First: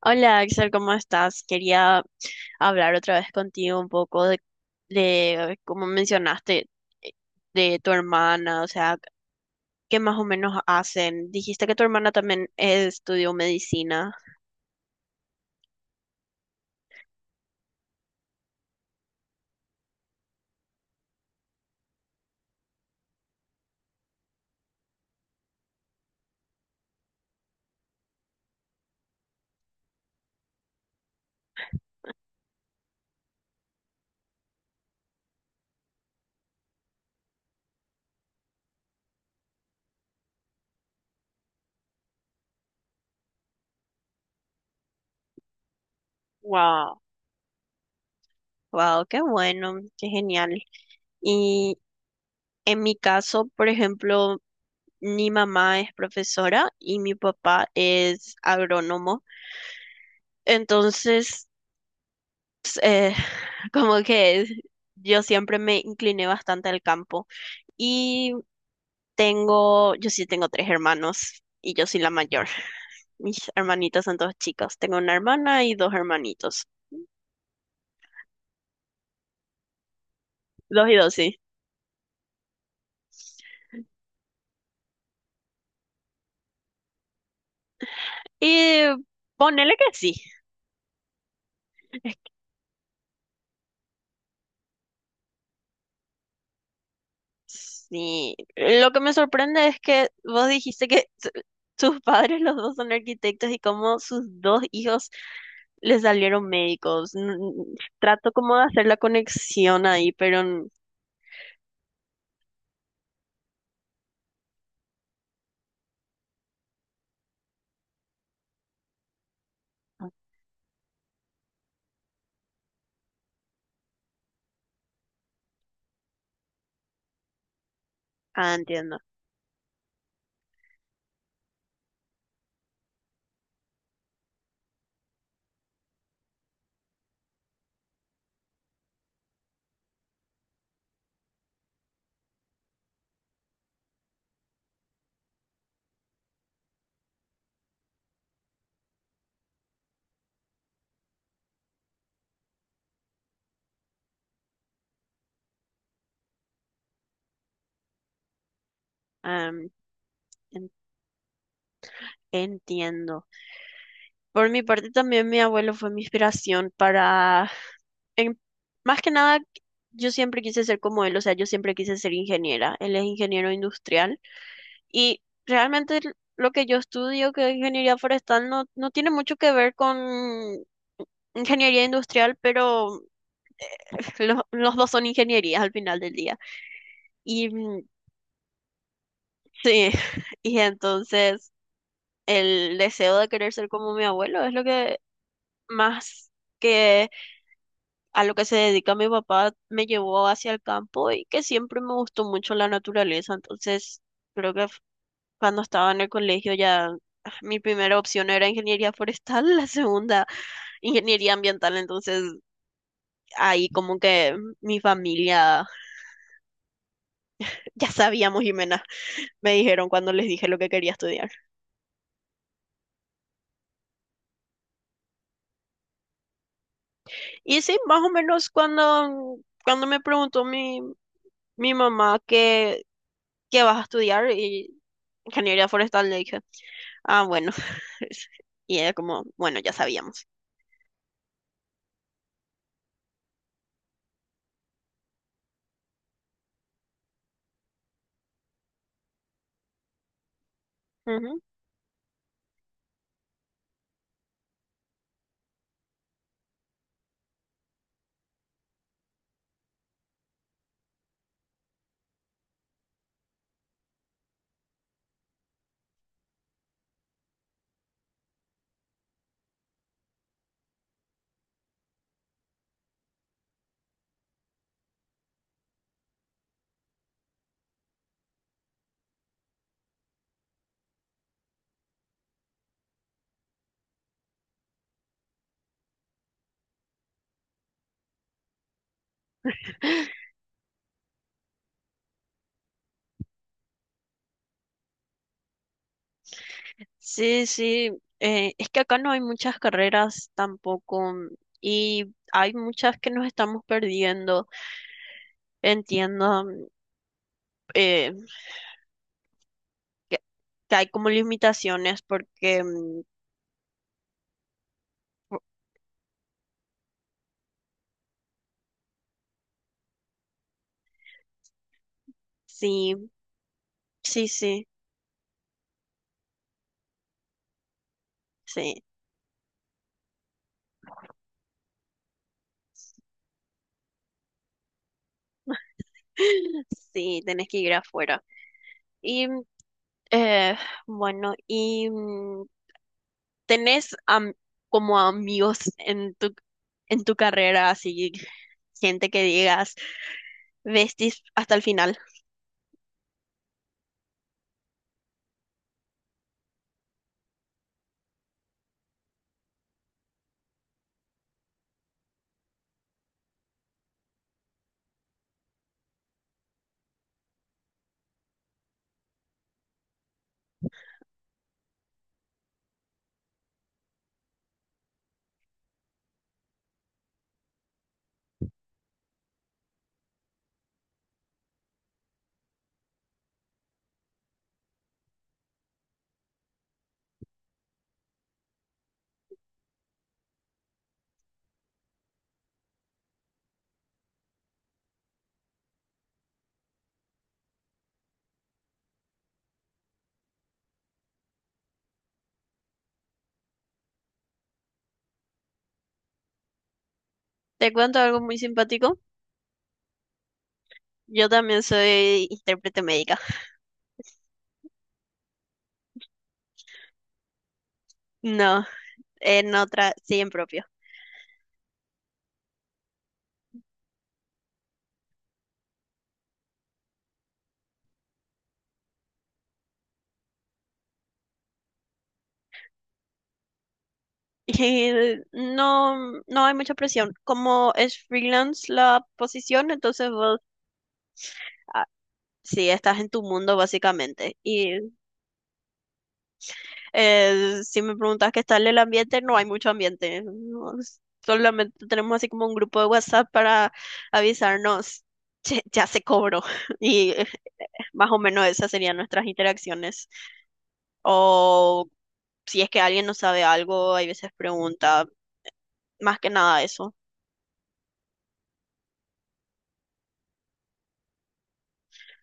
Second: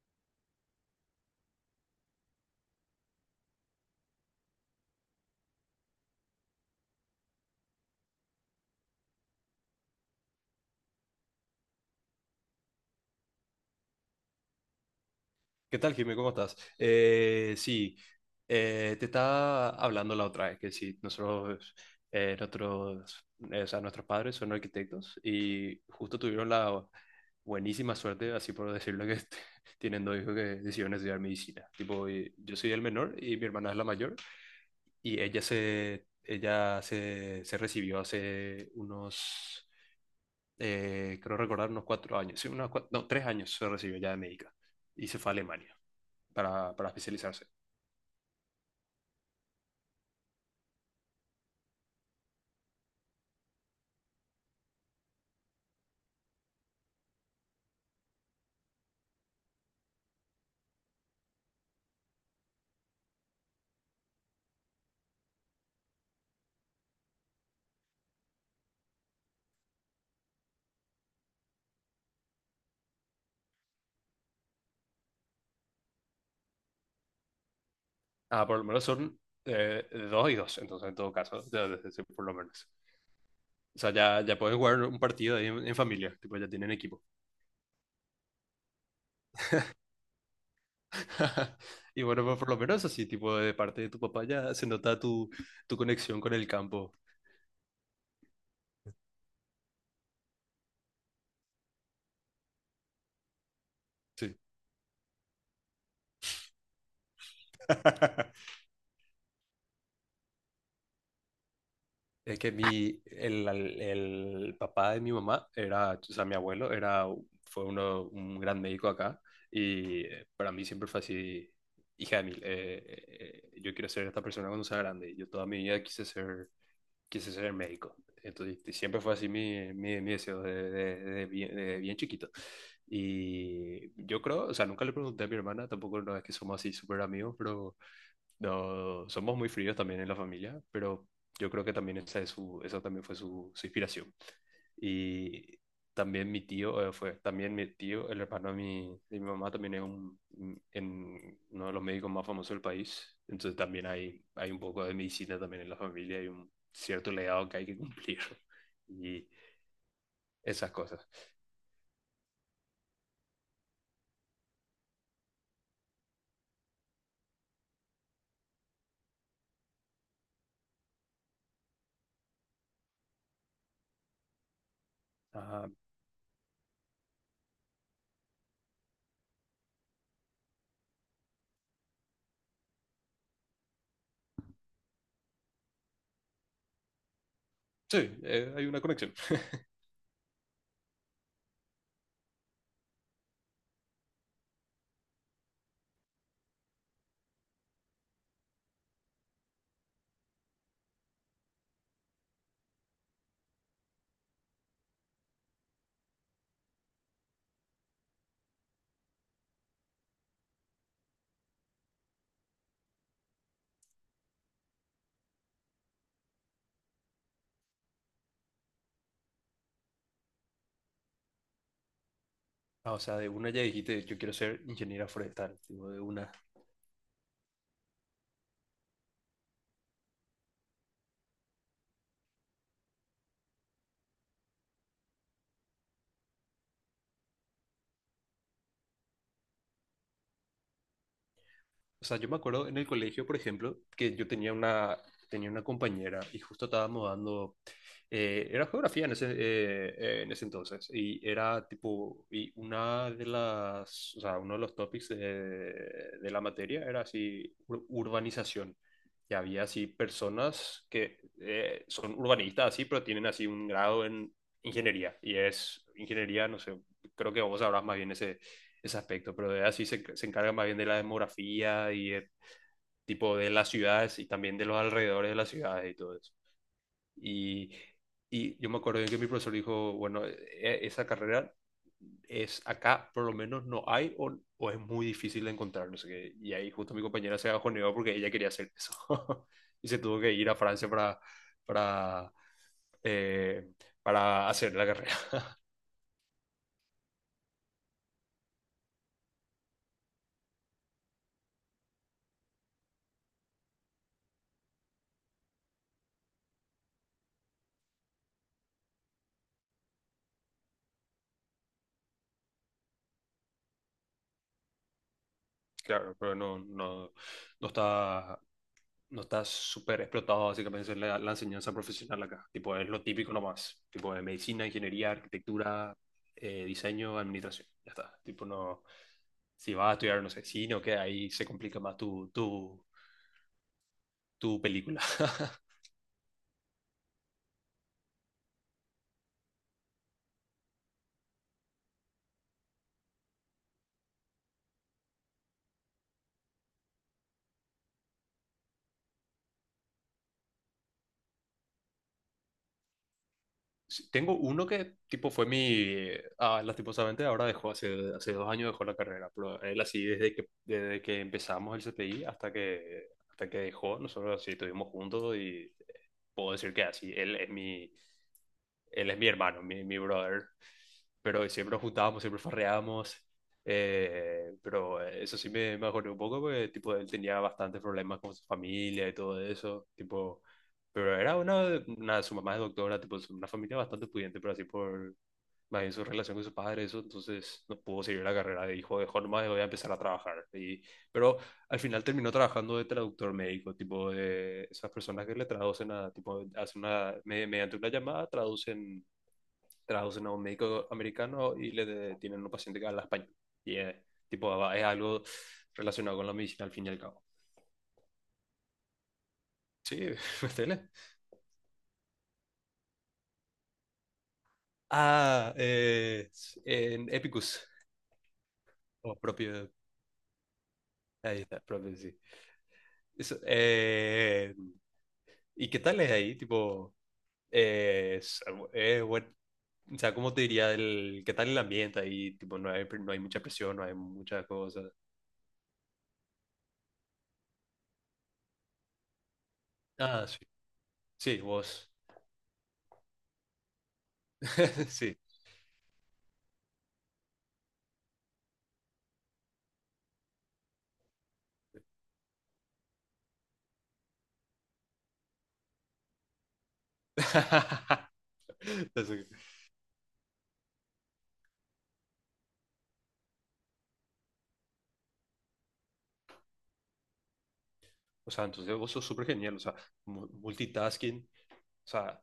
Hola Axel, ¿cómo estás? Quería hablar otra vez contigo un poco de como mencionaste, eh, de tu hermana, o sea, qué más o menos hacen. Dijiste que tu hermana también estudió medicina. ¿Qué tal, Jimmy? ¿Cómo estás? Sí, Te estaba hablando la otra vez que sí, eh, nosotros, nuestros padres son arquitectos y justo tuvieron la buenísima suerte, así por decirlo, que tienen dos hijos que decidieron estudiar medicina. Tipo, y yo soy el menor y mi hermana es la mayor y se recibió hace unos, creo recordar, unos cuatro años, sí, no, tres años se recibió ya de médica y se fue a Alemania para Wow, especializarse. wow, qué bueno, qué genial. Y en mi caso, por ejemplo, mi mamá es profesora y mi papá es agrónomo. Entonces, eh, como que yo siempre me incliné bastante al campo. Y yo sí tengo tres hermanos y yo soy la mayor. Mis hermanitos son dos chicos. Tengo una hermana y dos hermanitos. Ah, por lo menos son dos y dos, Dos entonces y en todo dos, sí. caso, ya, ya, ya, sí, por lo menos. O sea, ya, ya pueden jugar un partido ahí en familia, tipo, ya tienen equipo. Y ponele que sí. Y bueno, pues, por lo menos así, tipo, de parte de tu papá ya se nota tu conexión con el campo. Sí. Lo que me sorprende es que vos dijiste que sus padres los dos son arquitectos y cómo sus Sí. dos hijos le salieron médicos. Trato como de hacer la conexión ahí, pero. Es que el papá de mi mamá era, o sea, mi abuelo era, fue uno, un gran médico acá y para mí siempre fue así, hija de mil, yo quiero ser esta persona cuando sea grande. Yo toda mi vida quise ser médico. Ah, Entonces, y entiendo. siempre fue así mi deseo de bien chiquito. Y yo creo, o sea, nunca le pregunté a mi hermana, tampoco no es que somos así súper amigos, pero no, somos muy fríos también en la familia, pero yo creo que también esa también fue su inspiración. Y también mi tío, el hermano de mi mamá, también es en uno de los médicos más famosos del país. Entonces también hay un poco de medicina también en la familia, hay un cierto legado que hay que cumplir y Am, en- esas cosas. entiendo. Por mi parte también mi abuelo fue mi inspiración para, en- más que nada, yo siempre quise ser como él, o sea, yo siempre quise ser ingeniera. Él es ingeniero industrial y Ah, realmente lo que yo estudio, que es ingeniería forestal, no no tiene mucho que ver con ingeniería industrial, pero los dos son ingenierías al final del día. Y mm, sí, hay una conexión. Sí, y entonces el deseo de querer ser como mi abuelo es lo que más que a lo que se dedica mi papá me llevó hacia el campo y que siempre me gustó mucho la naturaleza. Entonces, creo que cuando estaba en el colegio ya, mi primera opción era ingeniería forestal, la segunda ingeniería ambiental. Entonces, ahí como que mi familia, ya sabíamos, Jimena, me dijeron cuando les dije lo que quería estudiar. Ah, o sea, de una ya dijiste, yo quiero ser ingeniera forestal, tipo, de una. Y sí, más o menos cuando me preguntó mi mamá qué vas a estudiar, y ingeniería forestal, le dije, ah, bueno. Y era como, bueno, ya sabíamos. O sea, yo me acuerdo en el colegio, por ejemplo, que tenía una compañera y justo estábamos dando, era geografía en en ese entonces, y Ujú. era tipo, y una de uno de los topics de la materia era así, urbanización. Y había así personas que son urbanistas así, pero tienen así un grado en ingeniería, y es ingeniería, no sé, creo que vos sabrás más bien ese aspecto, pero de así se, se encarga más bien de la demografía y el tipo de las ciudades y también de los alrededores de las ciudades y todo eso. Y, y yo me acuerdo que mi profesor dijo, bueno, esa carrera es acá, por lo menos no hay o es muy difícil de encontrar, no sé qué. Y ahí justo mi compañera se bajoneó porque ella quería hacer eso y se tuvo que ir a Francia para, eh, para hacer la carrera. Sí, sí, es que acá no hay muchas carreras tampoco, y hay muchas que nos estamos perdiendo. Entiendo. Eh, que, que hay como limitaciones porque, Claro, pero no está no estás súper explotado básicamente en la enseñanza profesional acá. Tipo, es sí, lo típico nomás. Tipo, de sí, sí, medicina, ingeniería, arquitectura, diseño, administración. Ya está. Tipo, sí. no, si vas a estudiar, no sé, cine o qué, ahí se complica más tu película. Sí, tenés que ir afuera. Y mm, eh, bueno, y, tenés como amigos en tu carrera, así gente que digas, vestis hasta el final. Sí, tengo uno que, tipo, fue mi... Ah, lastimosamente ahora dejó, hace dos años dejó la carrera, pero él así desde que empezamos el CPI hasta que dejó, nosotros así estuvimos juntos y puedo decir que así, él es mi hermano, mi brother. Pero siempre nos juntábamos, siempre farreábamos. Eh, pero eso sí me acordé un poco porque tipo, él tenía bastantes problemas con su familia y todo eso. Tipo, pero era su mamá es doctora, tipo, es una familia bastante pudiente, pero así por más bien su relación con su padre, eso, entonces no pudo seguir la carrera. Dijo, dejó nomás, voy a empezar a trabajar. Y, pero al final terminó trabajando de traductor médico, tipo de esas personas que le traducen a, tipo, hacen una, mediante una llamada traducen a un médico americano y tienen un paciente que habla español. Y es, tipo, es algo relacionado con la medicina al fin y al cabo. Te cuento algo muy simpático. Sí, metele. Yo también soy intérprete médica. Ah, en Epicus, No, o propio, en otra, sí, en propio. ahí está, propio, sí. Eso, ¿y qué tal es ahí? Tipo, eh, es, es o sea, ¿cómo te diría el, qué tal el ambiente ahí? Tipo, no hay mucha presión, no hay muchas cosas. Y no, no hay mucha presión. Como es freelance la posición, entonces Ah, vos, sí, sí, ah, vos, sí, estás en tu mundo básicamente. Y sí. Si me preguntas qué tal el ambiente, no hay mucho ambiente. No, solamente tenemos así como un grupo de WhatsApp para avisarnos, "Che, ya se cobró." Y más o menos esas serían nuestras Entonces, interacciones. O si es que alguien no sabe algo, hay veces pregunta, más que nada eso. o sea, entonces vos sos súper genial. O sea, multitasking, o sea,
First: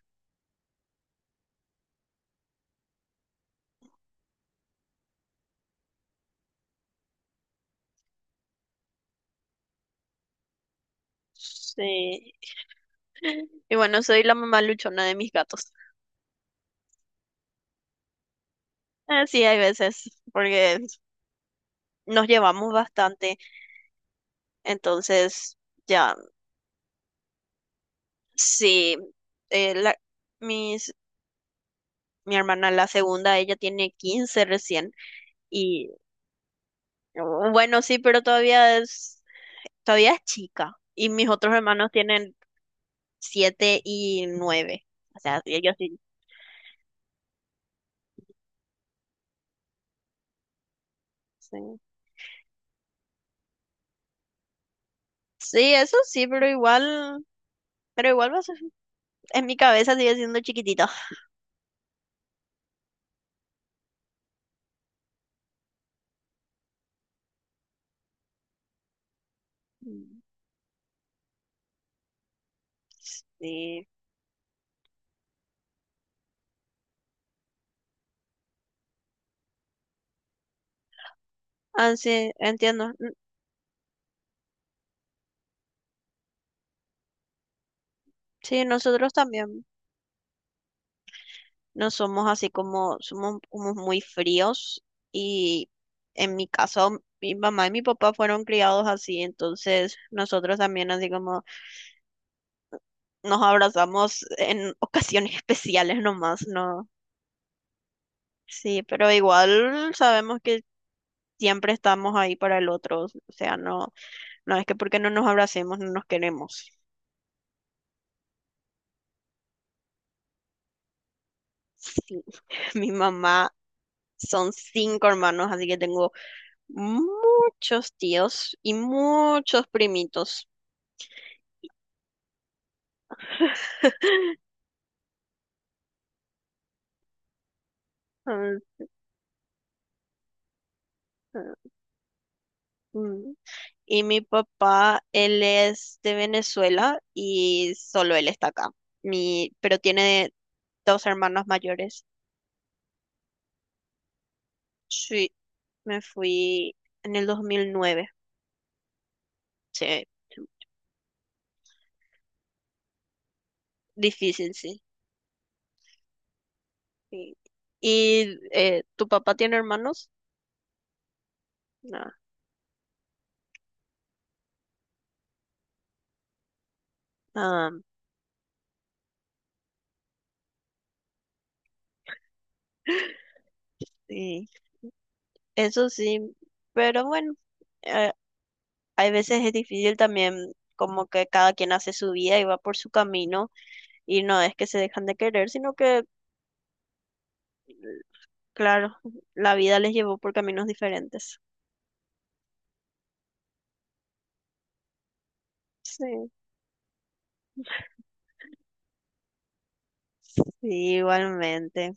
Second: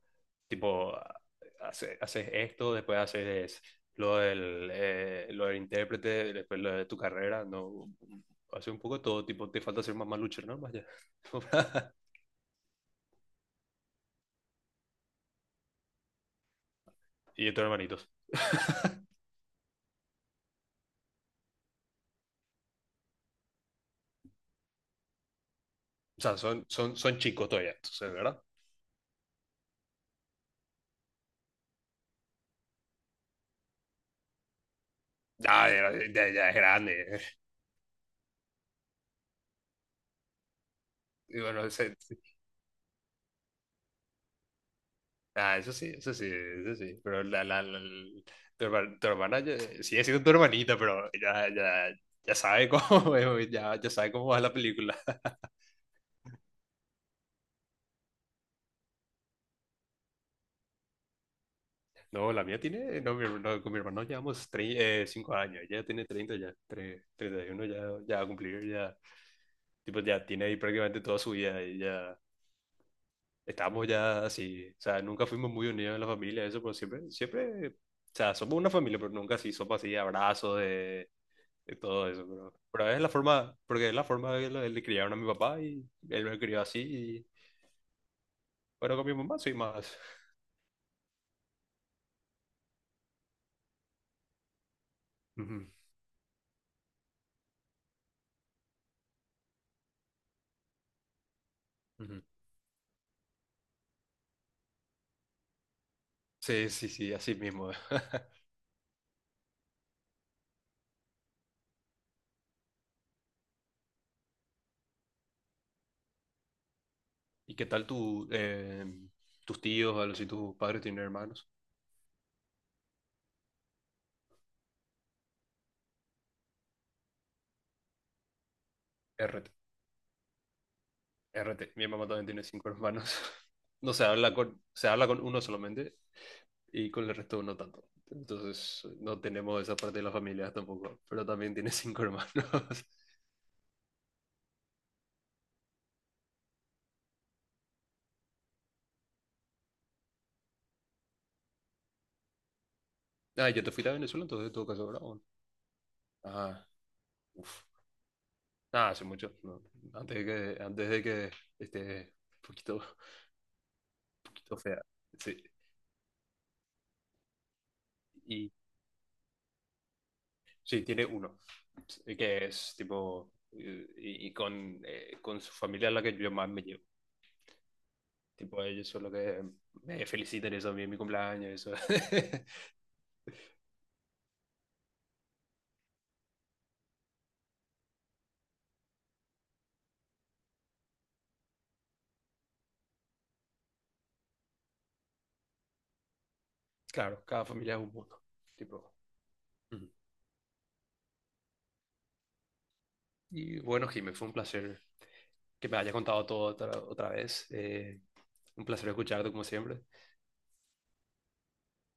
tipo, haces esto, después haces lo del intérprete, después lo de tu carrera, ¿no? Hace un poco de todo, tipo, te falta ser más luchera, ¿no? Vaya. Sí. Y bueno, soy la mamá luchona de mis gatos. Y de tus hermanitos. Sí, hay veces, porque nos llevamos bastante, entonces ya. O sea, son chicos todavía, entonces, ¿verdad? Sí, eh, la, mis, mi hermana, la segunda, ella tiene 15 recién. Ya, Y ya, ya, ya es grande. oh, bueno, sí, pero todavía es chica. Y mis Y otros bueno, hermanos se- tienen 7 y 9. O sea, sí, Ah, eso ellos sí, sí. eso sí, eso sí. Pero tu hermana ya- sigue siendo tu hermanita, pero ya, Sí, ya, ya sabe cómo, ya, ya sabe cómo va la película. sí, eso sí, pero igual, pero igual va a ser- en mi cabeza sigue siendo chiquitito. No, la mía tiene, no, mi her- no, con mi hermano llevamos 5 años, ella tiene 30 ya, 31 ya, ya va a cumplir, ya, tipo, Mm, ya tiene ahí prácticamente toda su vida y ya sí. estamos ya así, o sea, nunca fuimos muy unidos en la familia, eso, pero siempre, siempre, o sea, somos una familia, pero nunca así, somos así, abrazos y Ah, todo eso, sí, entiendo. pero es la Mm, forma, porque es la forma de le criaron a mi papá y él me crió así y sí, bueno, con nosotros mi mamá soy también. más. No somos así como, somos como muy fríos Ujú, y en mi caso mi mamá y mi papá fueron criados así, entonces nosotros también así como ujú. nos abrazamos en ocasiones especiales nomás, Sí, ¿no? sí, sí, así mismo. Sí, pero igual sabemos que siempre estamos ahí para el otro, o sea, no, no es que porque no nos abracemos no nos queremos. ¿Y qué tal tus tíos, o algo, si tus padres tienen hermanos? Sí, mi mamá son cinco hermanos, así que tengo muchos tíos y RT, muchos primitos. RT. Mi mamá también tiene cinco hermanos. No se habla con, se habla con uno solamente y con el resto no tanto. Ujú. Entonces no tenemos esa parte de la familia tampoco, pero también tiene cinco hermanos. Mm. Y mi papá, él es de Venezuela y solo él está acá. Pero tiene dos hermanos mayores. Ah, yo te fuiste a Venezuela entonces en todo caso, ¿verdad? ¿O no? Sí, me Ah, fui en el dos uf. mil nueve Ah, hace mucho. No. Sí, Antes de antes de que esté un difícil, poquito sí. fea. Sí. Sí. ¿Y Y tu papá tiene hermanos? sí, tiene uno. No. Sí, que es tipo. Eh, y con su familia es la que yo más me llevo. Ah, Tipo, ellos son los que me felicitan eso a mí en mi cumpleaños. Eso. sí. Eso sí, pero bueno, eh, hay veces es difícil también, como que cada quien hace su vida y va por su camino y no es que se dejan de querer, sino que. Claro, cada familia es un mundo. Tipo. Claro, la vida Ujú. les llevó por caminos diferentes. Y bueno, Jimé, fue un placer que me hayas contado Sí. todo otra, otra vez. Un placer escucharte como siempre. Sí, igualmente.